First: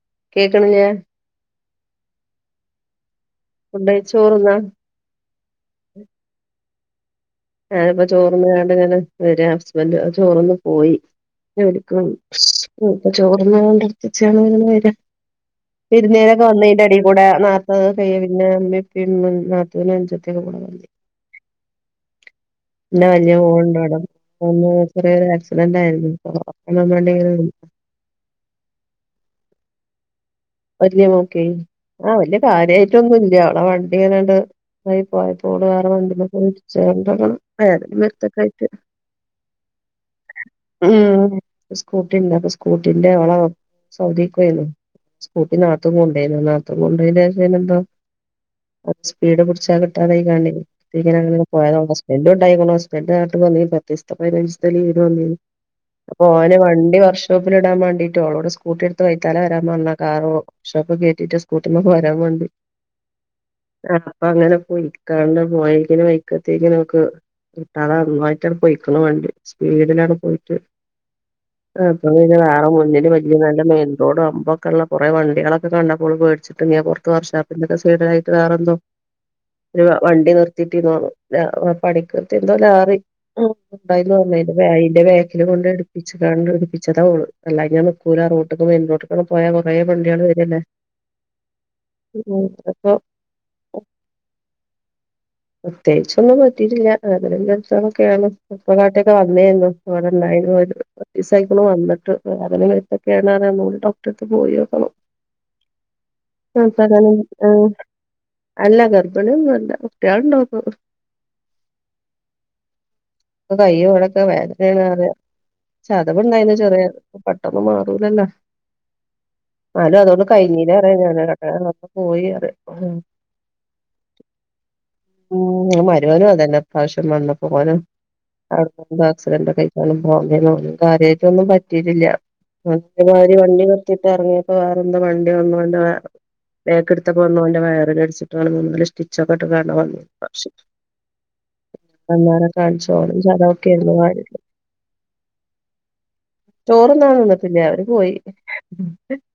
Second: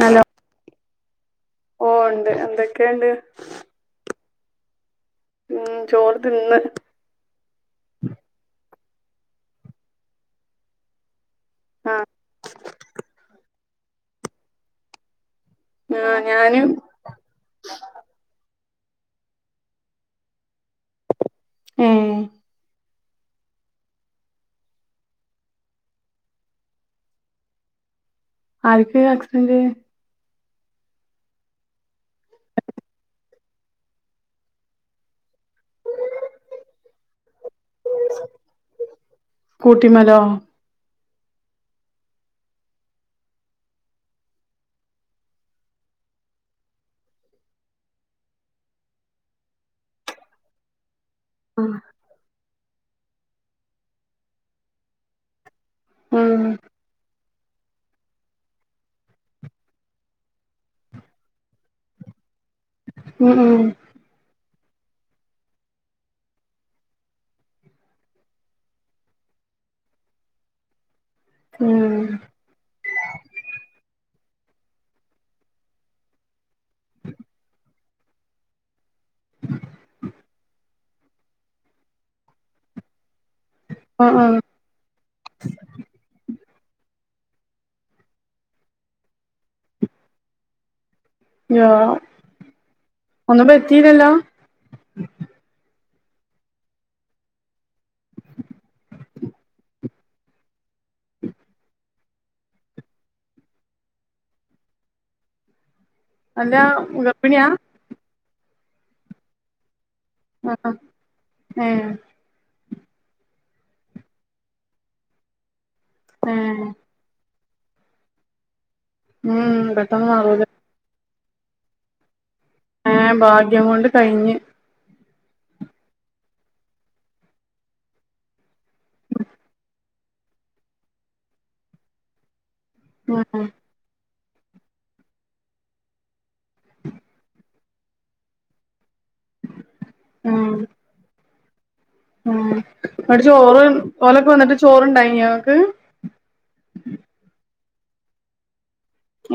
Hello കേക്ണ് ല്ലെ ഓ ഉണ്ട് എന്തൊക്കെണ്ട് ഉണ്ട് ചോറ്ന്നാ ഉം ചോറ് തിന്ന് ഞാനിപ്പം ചോർന്നാണ്ട്ങ്ങനേ വരാ ഹസ്ബന്റ് ചോറൊന്ന് പോയി ആഹ് ടുക്കും ഇപ്പൊ ചോറ്ന്ന [unintelligible] ആഹ് വിരുന്നാരൊക്കെ ഞാന് വന്ന് അയിന്റെ എടിക്കൂടെ [unintelligible] മ്മീം നാത്തൂനും അഞ്ചത്തി വന്നിനി ആ എന്റെ വലിയ മോള് ണ്ട് വടെ വു ചെറിയൊരു ആക്സിഡന്റ് ആയിരുന്നു അപ്പൊ അ വേണ്ടങ്ക ആർക്ക് ആക്സിഡന്റ് വലിയ മോൾക്കേ ആ വല്യ കാര്യയിട്ടൊന്നുംല്ല ഓളെ വണ്ടിങ്ങനണ്ട് തായി പോയതാ ഓള് വേറെ വണ്ടിമ്മ പോയി ഇടിച്ചാണ്ട് ആണ് അയാക് വര്ത്തക്ക ആയിട്ട് സ്കൂട്ടിമലോ ഉം സ്കൂട്ടിണ്ട് അപ്പൊ സ്കൂട്ടിന്റെ ഓളോ സൗദിക്കു പോയിന് സ്കൂട്ടി നാത്തൂൻ കൊണ്ടോയതാ നാത്തൂൻ കൊണ്ടോയെന് ശേഷം എന്തോ സ്പീഡ് പിടിച്ചാകിട്ടാതെ അഴിക്കണ്ട് ഉം [unintelligible] ണ്ടായ്ക്ന് ഹസ്ബൻഡ് നാട്ടിക്ക് വന്നീൻ പത്തീസ്ത പൈനാച്ചീസ്ത്തെ ലീവിന് വന്നീന് അപ്പൊ ഉം ഓന് വണ്ടി വർഷോപ്പില് ഇടാൻ വേണ്ടീട്ട് ഓളോട് സ്കൂട്ടി ഇടുത് വൈത്താല വരാൻ പറഞ്ഞൻ കാറോ വർക്ക്ഷോപ്പിൽ കേറ്റിട്ട് സ്കൂട്ടിമേൽ പോരാൻ വേണ്ടി ഉം ഉം ആഹ് അപ്പൊ അങ്ങനെ പൊയിക്കാണ്ട് പോയിക്കന് വയ്ക് ലെത്തിയപ്പോയകിട്ടാതെ നന്നായിട്ടാണ് പൊയിക്കണ് വേണ്ടി സ്പീഡിലാണ് പോയിട്ട് ഉം അപ്പൊ പിന്നെ വേറെ മുന്നിൽ ലിയ നല്ല മൈൻ റോഡ് ആകുമ്പം ക്കള്ള കുറെ വണ്ടിളൊക്കെ കണ്ടപ്പോ ഓള് പേടിച്ചിട്ട് ഇങ്ങേ പുറത്ത് വർഷോപ്പിന്റെ സൈഡിലായിട്ട് വേറെന്തോ ഒരു വണ്ടി നിർത്തിട്ട് പണിക്ക് നിർത്തി എന്തോ ലാറി ഉം ഉണ്ടായിന്ന് ആഹ് ആഹ് പറഞ്ഞിലേ അയ്ന്റെ ബാക്കിൽ കൊണ്ടോയി ഇടിപ്പിച്ച് കാണ്ട് ഇട്പ്പിച്ചതാ ഓള് അല്ലായ്ഞ്ഞാ നിക്കൂല റോഡ്‌ക്ക് വര്നോൽക്കും പോയാ കുറെ വണ്ടീയാള് വരല്ലേ ആ ഉം അപ്പൊ ഒന്നും പറ്റീലല്ലോ പ്രത്യേകിച്ചൊന്നും പറ്റീട്ടില്ല വേദനീം വരുത്തൊക്കെയാണ് ഡോക്ടറെ കാട്ടിയൊക്കെ വന്നതെന് ഇവിടെയുണ്ടായീന് ഓൾ കുറച്ചീസം ആയിക്ക്ണ് വന്നിട്ട് വേദനീം വെരുത്തം ഒക്കെ ആണെന്ന് പറയുന്നുണ്ട് പോയോക്കണം അല്ല ആ അത് ഗർഭിണിയാ ആഹ് അല്ല ഗർഭിണി ഒന്നും അല്ല കുട്ടികളുണ്ടായിരുന്നു ആഹ് ഏഹ് ഇപ്പൊ കയ്യും അവിടൊക്കേ വേദനേണ് പറ ചതവ് ഇണ്ടായീന് ഏഹ് ചെറിയ പെട്ടെന്ന് മാറൂലല്ലോ ഉം ഇന്നാലും പെട്ടെന്ന് അതോണ്ട് മാറൂലേ കയെഞ്ഞിലേന്ന് പറ പോയി അറ ആ ഭാഗ്യം കൊണ്ട് കഴിഞ്ഞ് ഉം മരോനും അതയന്നെ ഇപ്രാശ്യം വന്നപ്പോ ഓനും ആക്സിഡന്റ് ഒക്കെ [unintelligible] കാര്യായ്ട്ടൊന്നും പറ്റീട്ടില്ല [unintelligible] ഉം മാരി വണ്ടി നി ഇറങ്ങിയപ്പോ വേറെന്താ വണ്ടി വന്ന് ഓന്റെ ബേക്ക് ഇടുത്ത വന്നപ്പോ എടുത്തപ്പോ ഓന്റെ വയറിലിടിച്ചിട്ടാണ് മുമ്പിൽ സ്റ്റോപ്പിൽ രക്ഷപ്പെട്ട്കാണ്ട് വന്ന് ഉം ഉം അന്നേരം കാണിച്ചാലും ഇങ്ങട്ട് ചോറ് ചതവോക്കേര്ന്നു ഓലൊക്കെ വന്നിട്ട് ചോറുണ്ടായിനോ ഇങ്ങക്ക് പോയി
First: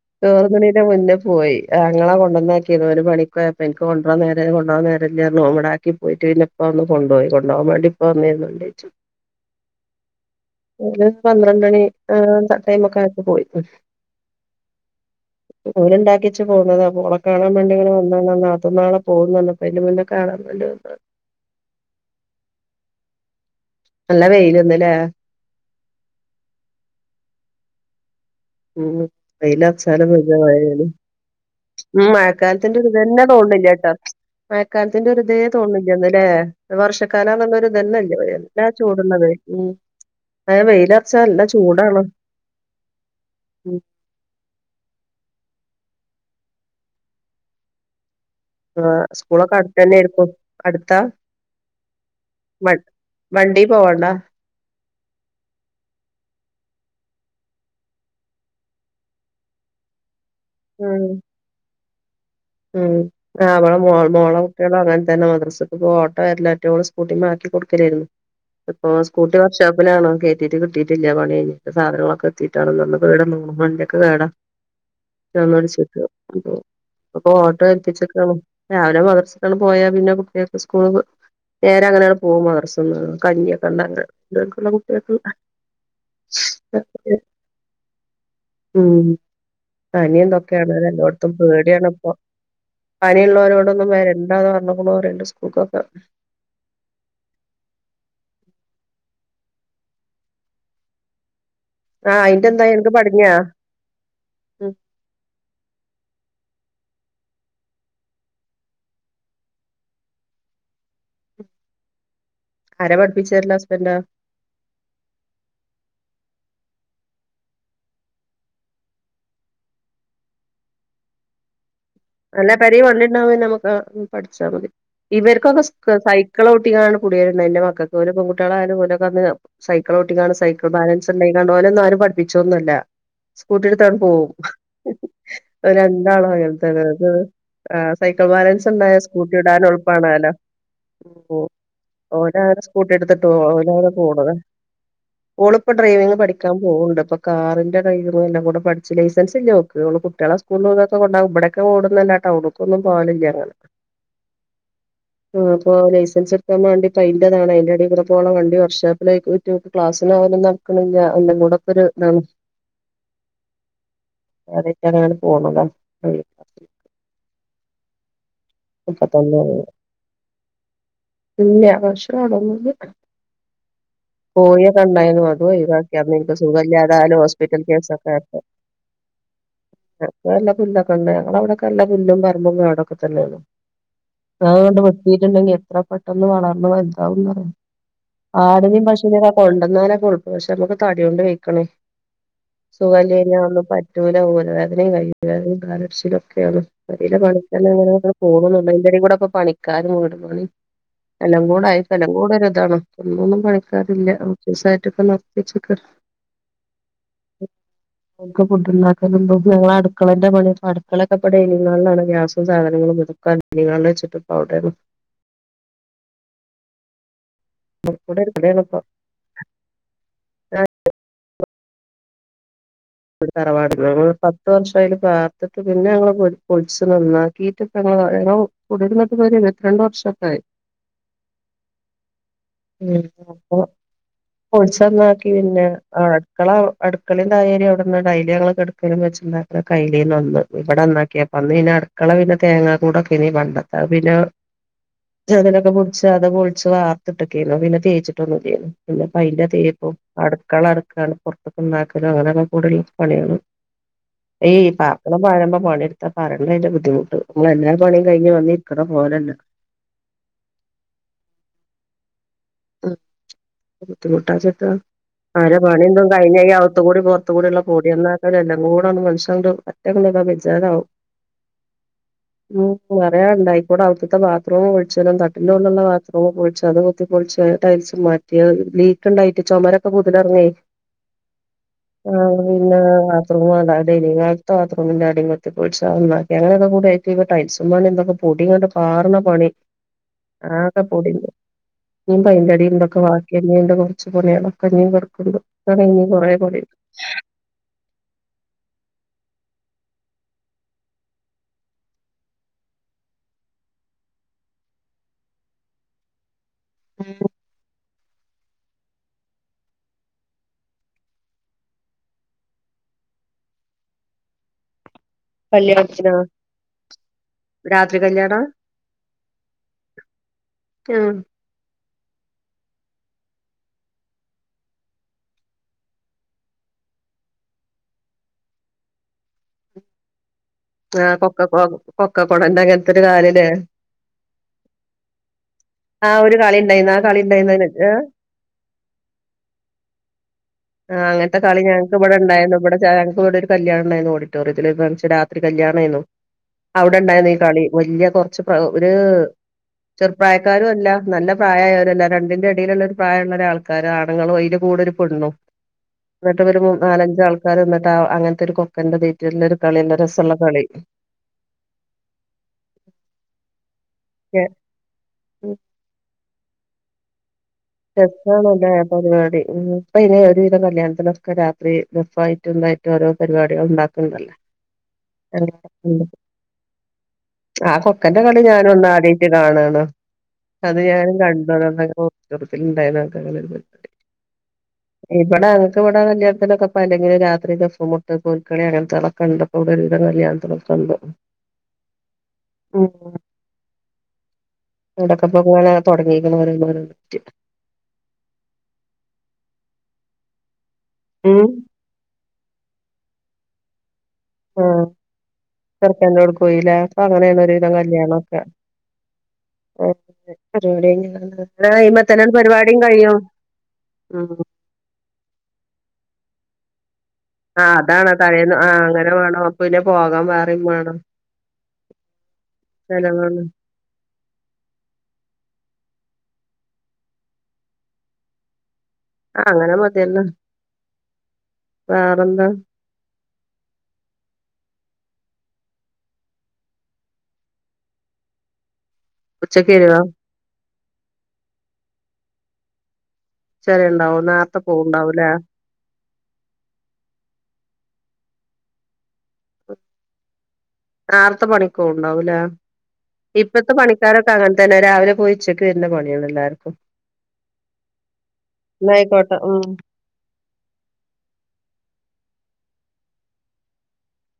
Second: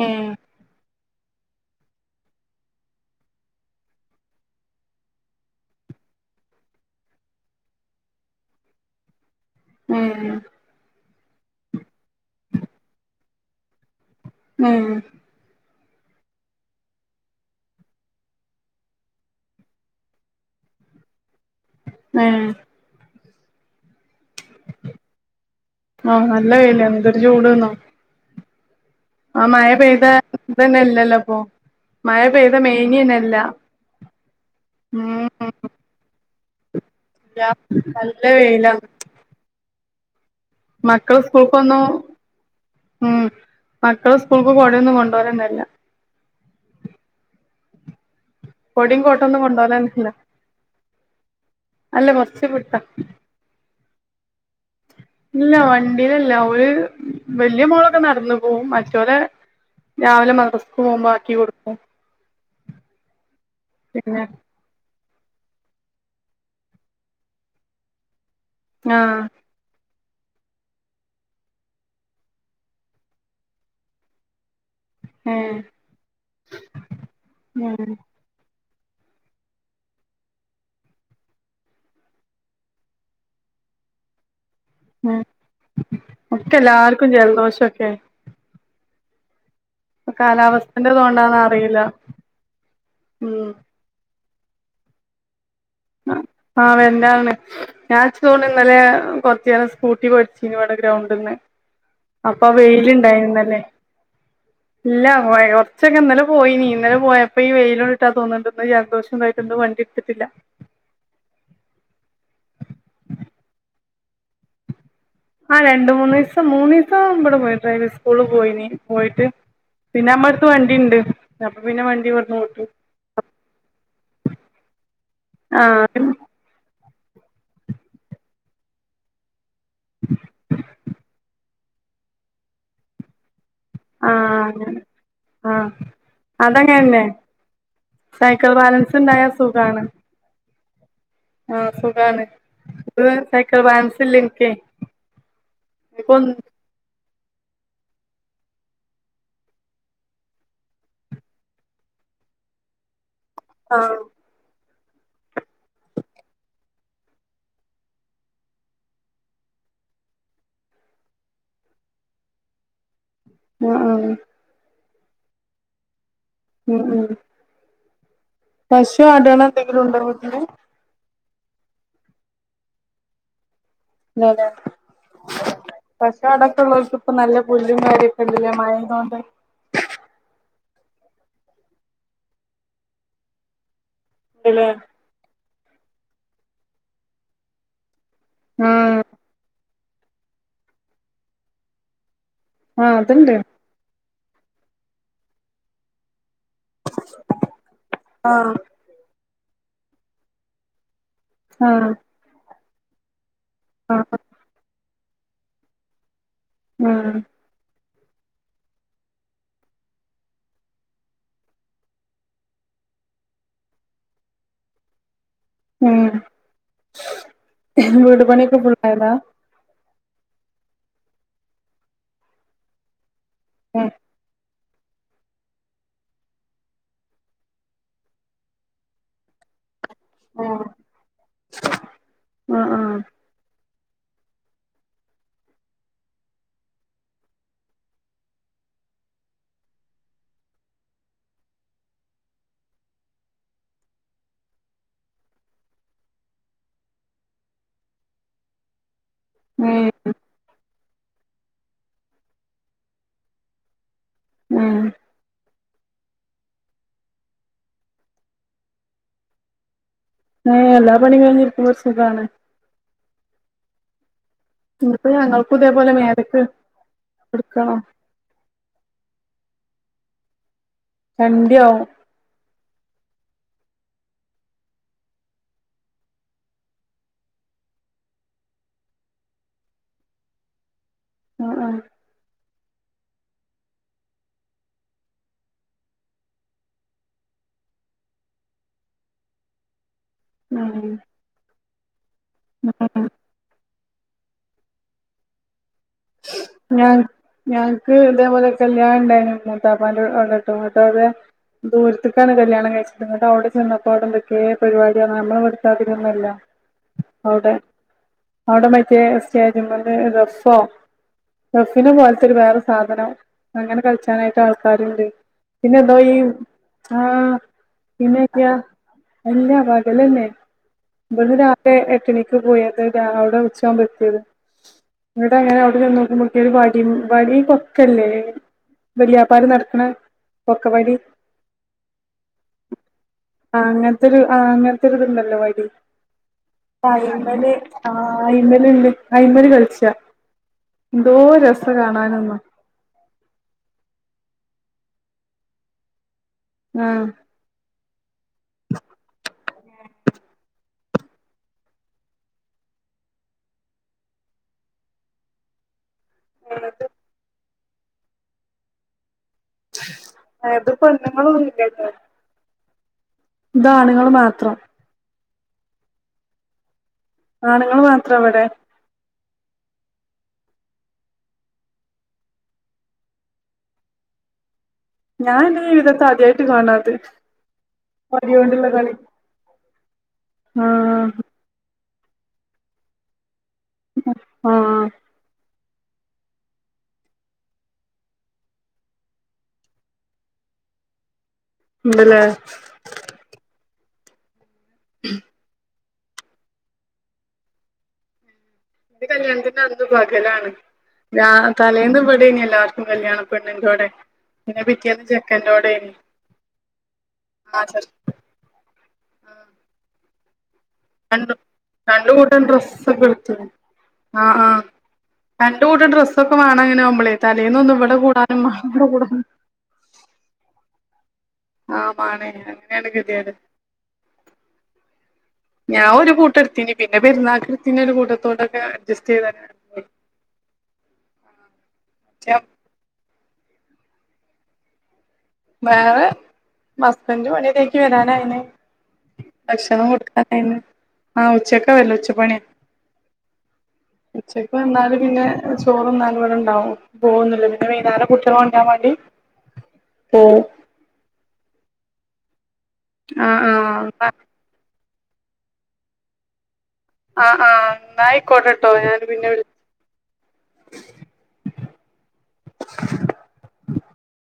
ഏഹ് ചോറിന്ന്ണീന്റെ മുന്നെ പോയി ആങ്ങളെ കൊണ്ടന്നാക്കീന്നു ഓന് പണിക്കോയപ്പം ഇൻക്ക് ഇൻക്കൊണ്ട്രാൻ നേര കൊണ്ടോവാൻ നേരല്ല്യാന്നോ ഓൻ ഇവ്ടെ ആക്കി പോയിട്ട് പിന്നെ അയലെപ്പ വന്ന്കൊണ്ടോയി കൊണ്ടോവാൻ വേണ്ടി ഇപ്പ വന്നിരുന്നുണ്ടച്ചു ഉം ഉം ഒരു പന്ത്രണ്ട് മണി ടൈമൊക്കായപ്പോ പോയി ഉം ഓലിണ്ടാക്കി വെച്ച് പോന്നതാണ് അപ്പൊ ഓളെ കാണാൻ വേണ്ടി അങ്ങനെ വന്നതാണ് നാത്തൂൻ ഓക്കേ നാളെ പോകും അപ്പോ അയിന് മുൻപ് കാണാൻ വേണ്ടി വന്നതാണ് ഏ നല്ല വെയില്ന്ന്ല്ലേ ആഹ് നല്ല വെയ്ല് എന്ത് ഒരു ചൂട്ന്നോ ഉം ആ മഴ പെയ്ത ഇതന്നെ ഇല്ലല്ലോ ഇപ്പൊ മഴ പെയ്ത മഴക്കാലത്തിന്റെ ഒരു ഇതെന്നെ മേനിയനല്ല തോന്ണില്ല ട്ടോ മഴക്കാലത്തിന്റെ ഉം ഒരിതേ തോന്നില്ലന്ന്ല്ലേ വർഷക്കാലാന്നുള്ളൊരു ഇതെന്നെല്ല നല്ല എന്താ വെയിലാണ് ചൂട് ന്നറീയോ അത വെയിലൊർച്ച മക്കള് നല്ല സ്കൂൾക്കൊന്നും ചൂടാണ് ഉം ഉം മക്കള് സ്കൂൾക്ക് കൊടെന്നുകൊണ്ടോലെന്നെല്ലാ കൊടിൻ ആഹ് കോട്ടൊന്നും സ്കൂളൊക്കെ കൊണ്ടോലെന്നെല്ല അടുത്തന്നെയായിരിക്കും അടുത്താ അല്ല കൊർച്ച്‌ വ വുട്ട വണ്ടി പോവണ്ടാ ഇല്ല വണ്ടീലല്ല ഓല് വല്ല്യ മോളൊക്കെ നടന്നു പോകും മറ്റോലെ രാവിലെ മദ്- ഇപ്പ ഉം സ്കൂമാക്കി കൊടുക്കും ഉം ആ അവള മോ പിന്നെ മോള കുട്ടികളും അങ്ങനെ ത ന്നെ മദ്രസക്ക് പോവാൻ ഓട്ടോ വരില്ല [unintelligible] സ്കൂട്ടീമേ ആക്കികൊടുക്കലായിരുന്നു. ഇപ്പോ ആഹ് സ്കൂട്ടി വർക്ഷാപ്പിലാണ്. കയറ്റീട്ട് കിട്ടിട്ടില്ല പണി കഴിഞ്ഞിട്ട് സാധനങ്ങളൊക്കെ എത്തിട്ടാണന്ന് [unintelligible] വണ്ടിയൊക്കെ കേടാ ഏഹ് [unintelligible] അപ്പൊ ഓട്ടോ ഉം എൽപ്പിച്ചേക്കേണ്. രാവിലെ മദ്രസക്കങ്ങട് പോയാ പിന്നെ കുട്ടികൾക്ക് സ്കൂൾ നേരെ അങ്ങനെയങ്ങട് പോകും മദ്രസ്ന്ന് കഞ്ഞിയൊക്കെ ഇണ്ടാക്കാൻ ഉം ഒക്കെ എല്ലാർക്കും ജലദോഷൊക്കെ ഉം പനി എന്തൊക്കെയാണ് കാലാവസ്ഥന്റെത് എല്ലോടത്തും കൊണ്ടാന്ന് അറിയില്ല പേടിയാണ്. ഉം പനിയുള്ളവരോടൊന്നും വരെ ണ്ടാന്ന് പറഞ്ഞേക്കണു രണ്ടു സ് ആ വെരണ്ടാ പറഞ്ഞു ഞാൻ സ്കൂ ഇന്നലെ കൊറച്ച്നേരം സ്കൂട്ടി പടിച്ചിനു ഇവിടെ ഗ്രൗണ്ടിന്ന്. ആഹ് അയിന്റെ അപ്പൊ എന്തായി വെയിൽ അനക്ക് ഇണ്ടായി പടിഞ്ഞാ ഇന്നലെ ഉം ഇല്ല കുറച്ചൊക്കെ പോയി നീ ഇന്നല പോയപ്പോ ഈ വെയിലൊണ്ടിട്ടാ തോന്നിണ്ട് ഇന്ന് ജലദോഷം ഇണ്ടായിട്ടിണ്ട് വണ്ടി ഇടുത്തിട്ടില്ല. ആരാ പഠിപ്പിച്ചെരല് ഹസ്ബന്റാ? ആഹ് രണ്ട മൂന്ന് ദിവസം മൂന്ന് ദിവസം ഇവിടെ പോയി ഡ്രൈവിങ്ങ് സ്കൂള് പോയി പോയിട്ട് പിന്നെ നമ്മളടുത്ത് വണ്ടിയുണ്ട്. നല്ല പെരേ വണ്ടിണ്ടാവുമ്പോ നമുക്ക് പഠിച്ചാൽ മതി ആ ഇവർക്കൊക്കെ സൈക്കിൾ ചവിട്ടിങ്ങാട് [unintelligible] എന്റെ മക്കൾക്ക് ഓര് പെൺകുട്ടിളായാലും ഓലൊക്കെ അന്ന് സൈക്കിൾ ചട്ടിക്കാണ് സൈക്കിൾ ബാലൻസ് ഉണ്ടായി കാ- ഓനെ ഒന്നും ആരും പഠിപ്പിച്ചോന്നല്ല. സ്കൂട്ടി എടുത്താട് ആ പോവും അങ്ങനെ ആ ഒരു രണ്ടാളായോ അതെ അതങ്ങനന്നെ അത് ആ സൈക്കിൾ ബാലൻസ് ഉണ്ടായ സ്കൂട്ടി ഇടാൻ എളപ്പമാണല്ലോ ആഹ് സുഖാണ് ഓരവരെ സ്കൂട്ടി ഇത് എടുത്തിട്ട് സൈക്കിൾ പോവും ബാലൻസ് ഇല്ല [unintelligible] എനിക്കേ ഓളിപ്പോ ഡ്രൈവിങ് എനിക്കൊന്ന് പഠിക്കാൻ പോവണ്ട് ഇപ്പോ കാറിന്റെ ഡ്രൈവ് എല്ലാം കൂടെ പഠിച്ച് ലൈസൻസ് ഇല്ല ഓൾക്ക് ഓള് കുട്ടികളെ സ്കൂളൊക്കെ കൊണ്ടാക്കും ഇബടക്കെ ക്കെ ഓടുന്നല്ലാതെ ടൗണുക്കൊന്നും പോകലില്ല. ആഹ് ആ അപ്പോ ലൈസൻസ് എടുക്കാൻ വേണ്ടി ഇപ്പ അയിന്റതാണ് അയിന്റെ അടി കൂടെ പോകണം വണ്ടി വർക്ക് ഷാപ്പിലായി പോയിറ്റ് ഓക്ക് ക്ലാസ്സിന് പോവാനും നടക്കണില്ലാ എല്ലാം കൂടെ ഒക്കൊരു ഇതാണ്. ആ ആ ആ അങ്ങനെയാണ് പോന്നതാ പ ഉം ഉം പശോ ഇപ്പൊ ആടുകളോ എന്തെങ്കിലും ഉണ്ടൊ വീട്ടില് പിന്നെ ആകാഷാണന്ന് [unintelligible] ഇല്ലല്ലേ കോയിക്കെ ഇണ്ടായിരുന്നു അത് ഒഴിവാക്കി പശു അന്നിൻക്ക് ആടൊക്കെ ഉള്ളവർക്ക് ഇപ്പൊ സുഖമില്ലാതാവലും നല്ല ഹോസ്പിറ്റൽ പുല്ലും കേസൊക്കെ കാര്യൊക്കെ ആയപ്പം ഉണ്ടല്ലേ മഴയായതുകൊണ്ട് [unintelligible] ഞങ്ങളവിടെക്കെല്ല പുല്ലുംപറമ്പും കാടും ക്കെ തന്നേള്ളു ഉണ്ടല്ലേ കാട് വെട്ടിയിട്ടുണ്ടെങ്കിൽ എത്ര പെട്ടെ പെട്ടന്ന് വളർന്ന് വലുതാവുന്നറിയോ ആടിനും ആഹ് പശുവിനെ ഒക്കെ കൊണ്ടന്നാലൊ പക്ഷെ നമുക്ക് തടിയോണ്ട് വൈക്കണേ ആഹ് സുഖല്യേനി അതുണ്ട് അഒന്നും പ റ്റൂര ഊരവേദനയും കൈ വേദനയും കാലടച്ചിലൊ ഒക്കെയാണ് പേരിലപണിക്ക് അ ങ്ങനെയാണ്ട് ആഹ് പോകുന്നുണ്ട് അതിന്റെ ഇടിയിൽ കൂടെ ഇടപ്പ പണിക്കാരും വീട് പണിം എല്ലം കൂടെ ആഹ് ആയിട്ട് എല്ലം കൂടെ ഒരു ഇതാണ് എന്നൊന്നും പണിക്കാരില്ല ആഹ് കുറച്ച്സായിട്ടി ഒറ്റക്കാണ് ഒപ്പിച്ചക്കാ ആ ഓൽക്ക് ഫുഡ്ണ്ടാക്കലും തും അടുക്കളന്റെണി അടുക്കളൊക്കെപ്പം ഡൈനിങ് ഹാളിലാണ് ഗ്യാസും സാധനങ്ങളുംന്നിട്ട് ഡൈനിഹാളിൽ വെച്ചിട്ട് ഇപ്പം അവിടെയാണ് ഉം വീടു പണിയൊക്കെ ഫുൾ ആയതാ ആ തറവാട്ന്നാ ആഹ് ത്ത് വർഷായിലെ പാർത്തിട്ട് പിന്നെ ഞങ്ങ പൊളിച്ച് നന്നാക്കിയിട്ട് ഇപ്പം ഞങ്ങള് ഞങ്ങള് കുടിയിരിന്നിട്ട് പ്പം ഒര് ഇരുപത്തിരണ്ട് വർഷ ക്കായി ആഹ് ആഹ് ഉം അപ്പോ പൊളിച്ചന്നാക്കി പിന്നെ അടുക്കള അടുക്കള തായരി അവിടെ ഡൈലി ഞങ്ങൊക്കെ കെടക്കലും വെച്ച്ണ്ടാക്കയില്ലേനി ഇവിടെ ന്നാക്കിയപ്പ അന്ന് പിന്നെ അടുക്കള പിന്നെ തേങ്ങാ കൂടൊക്കെനീ പണ്ടത്ത പിന്നെ ചനലൊക്കെപൊളിച്ച് അത് പൊളിച്ച് വാർത്ത്ട്ടക്കേനു പിന്നെ തേച്ചിട്ടൊന്നും ഇല്ലേനി പിന്നെ പയിന്റെ ഉം തേപ്പും അടുക്കള അടു ക്കാണ് പൊറത്തൊക്കെ ഇണ്ടാക്കലും അങ്ങെനൊക്കെ കൂടൽ പണിയണം ഏയ് ഉം പാപ്പന പഴമ്പം പണിയെടുത്താ പറെണ്ട അയിന്റെ ബുദ്ധിമുട്ട് നമ്മൾ എല്ലാ പണിം കഴിഞ് വന്നി ഇരിക്കണ പോലല്ല എഹ്, എല്ലാ പണിം കഴിഞ്ഞ് ഇരിക്കുമ്പോൾ സുഖമാണ്. ആഹ് [unintelligible] ഇന്നിപ്പോ ഞങ്ങൾക്കും ആരെ ഇതേപോലെ പണിയെന്തും മേലക്ക് കഴിഞ്ഞ്ഈ അകത്ത്കൂടി പുറത്ത്കൂടിള്ള എടുക്കണം പൊടിയന്നാക്കൽ എല്ലംകൂടെ മനുഷ്യൻ ആണ്ട് പറ്റ [unintelligible] വെച്ചാതാവും ചണ്ടിയാവും [unintelligible] അവ്തിത്തെ ബാത്‌റൂമ് പൊളിച്ചതും തട്ടിന്റെ നെറുവിലുള്ള ബാത്‌റൂമ് പൊളിച്ചലും [unintelligible] പൊളിച്ചാ ടൈൽസ് മാറ്റാ ലീക്ക് ഇണ്ടായിട്ട് ചൊമരൊക്കെ പൂതലെറങ്ങെ ആ ആ [inaudible] ആഹ് പിന്നെ ബാത്റൂമിന്റെ അടിം ടൈനിംഗ് ഹാളിത്തെ ബാത്‌റൂമിന്റെ അടിം കുത്തി പൊളിച്ച് അത് നന്നാക്കി. ഞങ്ങൾ വന്നപ്പോ ടൈയിൽസും പണി പൊടിങ്ങട്ട് പാറ്ണ പണി ആകെ പൊടിണ്ട്. ന്നും പൈന്റ്അടിം ഇതൊക്കെ ബാക്കിയല്ലേ [unintelligible] [unintelligible] അപ്പം [unintelligible] ഞാ ഞങ്ങൾക്ക് ഇതേപോലെ കല്യാണണ്ടായിരുന്നു. മൂതാപ്പാ അവിടെ ട്ടോ, എന്നിട്ട് അത് ദൂരത്തക്കാണ് കല്യാണം കഴിച്ചത്. ഇങ്ങട്ട് അവിടെ ചെന്നപ്പോ അവിടെ എന്തൊക്കെ പരിപാടിയാണ്. നമ്മളെ ഇവിടുത്താതിരിയല്ല. അവ്ടെ അവിടെ മറ്റേ സ്റ്റേജ്മല് ദഫൊ ഗഫില് പോലത്തെ വേറെ ഒരു സാധനം, അങ്ങനെ കളിച്ചാനായിട്ട് ആൾക്കാര്ണ്ട്. പിന്നെ എന്തോ ഈ കല്യാണത്തിനോ ആഹ് രാത്രി കല്യാണാ പിന്നെനൊക്കിയ എല്ല പകലഞ്ഞേ. ഉം ഇവിടുന്ന് രാത്രിയാ പണിക്ക് പോയാണ്ട് അവിടെ ഉച്ചയാകും എത്തിയത്. എന്നിട്ട് അങ്ങനെ അവിടെ വന്ന് നോക്കിയപ്പോ ഒരു വടി വടിയൊക്കല്ലേ വല്യപ്പര് നടക്ക്ണെ ആഹ് കൊക്കകൊ കൊക്ക കൊടന്റെ അങ്ങനത്തൊരു കാല് ലെ ആഹ് അങ്ങനത്തൊരു ആഹ് അങ്ങനത്തൊരു ഇതുണ്ടല്ലോ [inaudible] അയിമല് ആഹ് അയിമല് ഉണ്ട് അയിമല് കളിച്ചാ ആഹ് എന്തോ അങ്ങത്തെ കളി രസ ഞങ്ങക്ക് ഇവിടെ കാണാനൊന്നും ഉണ്ടായിരുന്നു. ആഹ് ഞങ്ങൾക്ക് ഇവിടെ ഒരു കല്യാണം ഇണ്ടായിരുന്നു ഓഡിറ്റോറിയത്തില് [unintelligible] രാത്രി കല്യാണായിരുന്നു. അവിടെ ആഹ് ഇണ്ടായിരുന്നു ഈ കളി വലിയ കൊറച്ച്, ഒരു ചെറുപ്രായ ക്കാരും അല്ല നല്ല പ്രായാരൊലുമല്ല, രണ്ടിന്റെ ഇടയിലുമുള്ള പ്രായള്ള ആൾക്കാര്, ആണുങ്ങളും അയിൻ്റെ കൂടെയൊരു പെണ്ണും എന്നിട്ട് ഇവരു ഏത് നാലഞ്ച ആൾ [unintelligible] അങ്ങനത്തെ ഒരു കൊക്കന്റെ ഇ ഇത് പെണ്ണുങ്ങളൊന്നുല്ലലോ, ഇതാണ്ങ്ങൾ മാത്രം മ്മ് [inaudible] ആണുങ്ങൾ മാത്രം ഇവിടെ ദഫാണല്ലേ പരിപാടി മ്മ് ഇപ്പയിന് ഒരു വിധ കല്യാണത്തിനൊക്കെ രാത്രി ദഫായിട്ടും തായിട്ടും ഓരോ പരിപാടികൾ ഇണ്ടാക്ക്ൻണ്ടല്ലോ ഞാൻ എന്റെ ജീവിതത്തി [unintelligible] ആദ്യായിട്ട് കാണാത് ആഹ് കൊക്കന്റെ കളി വടിയോണ്ടുള്ള ഞാനും അന്ന് കളി ആദ്യായിട്ട് കാണാണ്. അത് ആഹ് ഞാനും [unintelligible] ഓഹ് [unintelligible] ആഹ് ഇവിട കല്യാണത്തിനൊക്കെപ്പൊ അല്ലെങ്കിൽ രാത്രി ദഫ് മുട്ട് കോൽക്കളിങ്ങനത്തൊക്കെ ഉണ്ടപ്പോ ഇവിടെ ഒരുവിധം കല്യാണത്തിനൊക്കെ ഉണ്ട് ഉണ്ട്ല്ലേ എവിടൊക്കെ പോകുവാനാ തുടങ്ങീക്കണ് ഓരോ ഹിമാറ്കള് [unintelligible] ഇത് കല്യാണത്തിന്റെ അന്ന് പകലാണ്. ഞാ ഉം തലേന്നും ഇവിടെനല്ലേ എല്ലാവർക്കും കല്യാണ പെണ്ണിൻ്റൊടെ ആഹ് ചെറുക്കൻ്റാടെ പോയില്ലെ ഇപ്പം അങ്ങനാണ് ഒരു ആഹ് വിധം ചെർ കല്യാണം ഒക്കെ രണ്ട് രണ്ട് അയ്മെതന്നെ കൂട്ടം പരിപാടിയും ഡ്രസ്സൊക്കെ കഴിയും എടുത്തു ആഹ് ആഹ് രണ്ട് കൂട്ടം ഡ്രസ്സൊക്കെ വാങ്ങണെനോ നമ്മള് ആ അതാണോ തലേന്ന് ആഹ് അങ്ങനെ വേണം അപ്പ പിന്നെ പോകാൻ വേറയും വേണം ആഹ് മാണേ അങ്ങനെയാണ് ഗതികേട് ചെലവാണ് ഞാൻ ഒരു കൂട്ടം എടുത്തിന് പിന്നെ പെരുന്നാക്ക് എടുത്തീനി ഒരു കൂട്ടത്തോടൊക്കെ അഡ്ജസ്റ്റ് ചെയ്ത് ആ അങ്ങനെ പോയി മതിയല്ലോ പക്ഷെ വേറെന്താ വേറെ ഹസ്ബൻഡ് പണിയൊ [unintelligible] വരാനായീന്ന് ഉച്ചക്ക് ഭക്ഷണം വരുവോ കൊടുക്കാനായീന്ന് ആഹ് ഉച്ചക്കാ വരല് ഉച്ച പണി ഉച്ചവരെയുണ്ടാവൂ നര്ത്തെ പോവണ്ടാവൂലേ ഇവിടണ്ടാവും പോകുന്നില്ല പിന്നെ വൈന്നാരം കുട്ട്യളെ കൊണ്ടരാൻ മാണ്ടി പോവും ആർത്ത പണിക്കൊ ഒണ്ടാവൂലേ ആഹ് ഇപ്പത്തെ ആഹ് പണിക്കാരൊക്കെ അങ്ങനെ തന്നെ രാവിലെ പോയിഉച്ചക്ക് വര്ന്ന പണിയാണ് എല്ലാർക്കും ആഹ് ആഹ് ന്നായിക്കോട്ടെട്ടോ എന്നാ ഞാൻ പിന്നെ ആയിക്കോട്ടെ ഉം വിളി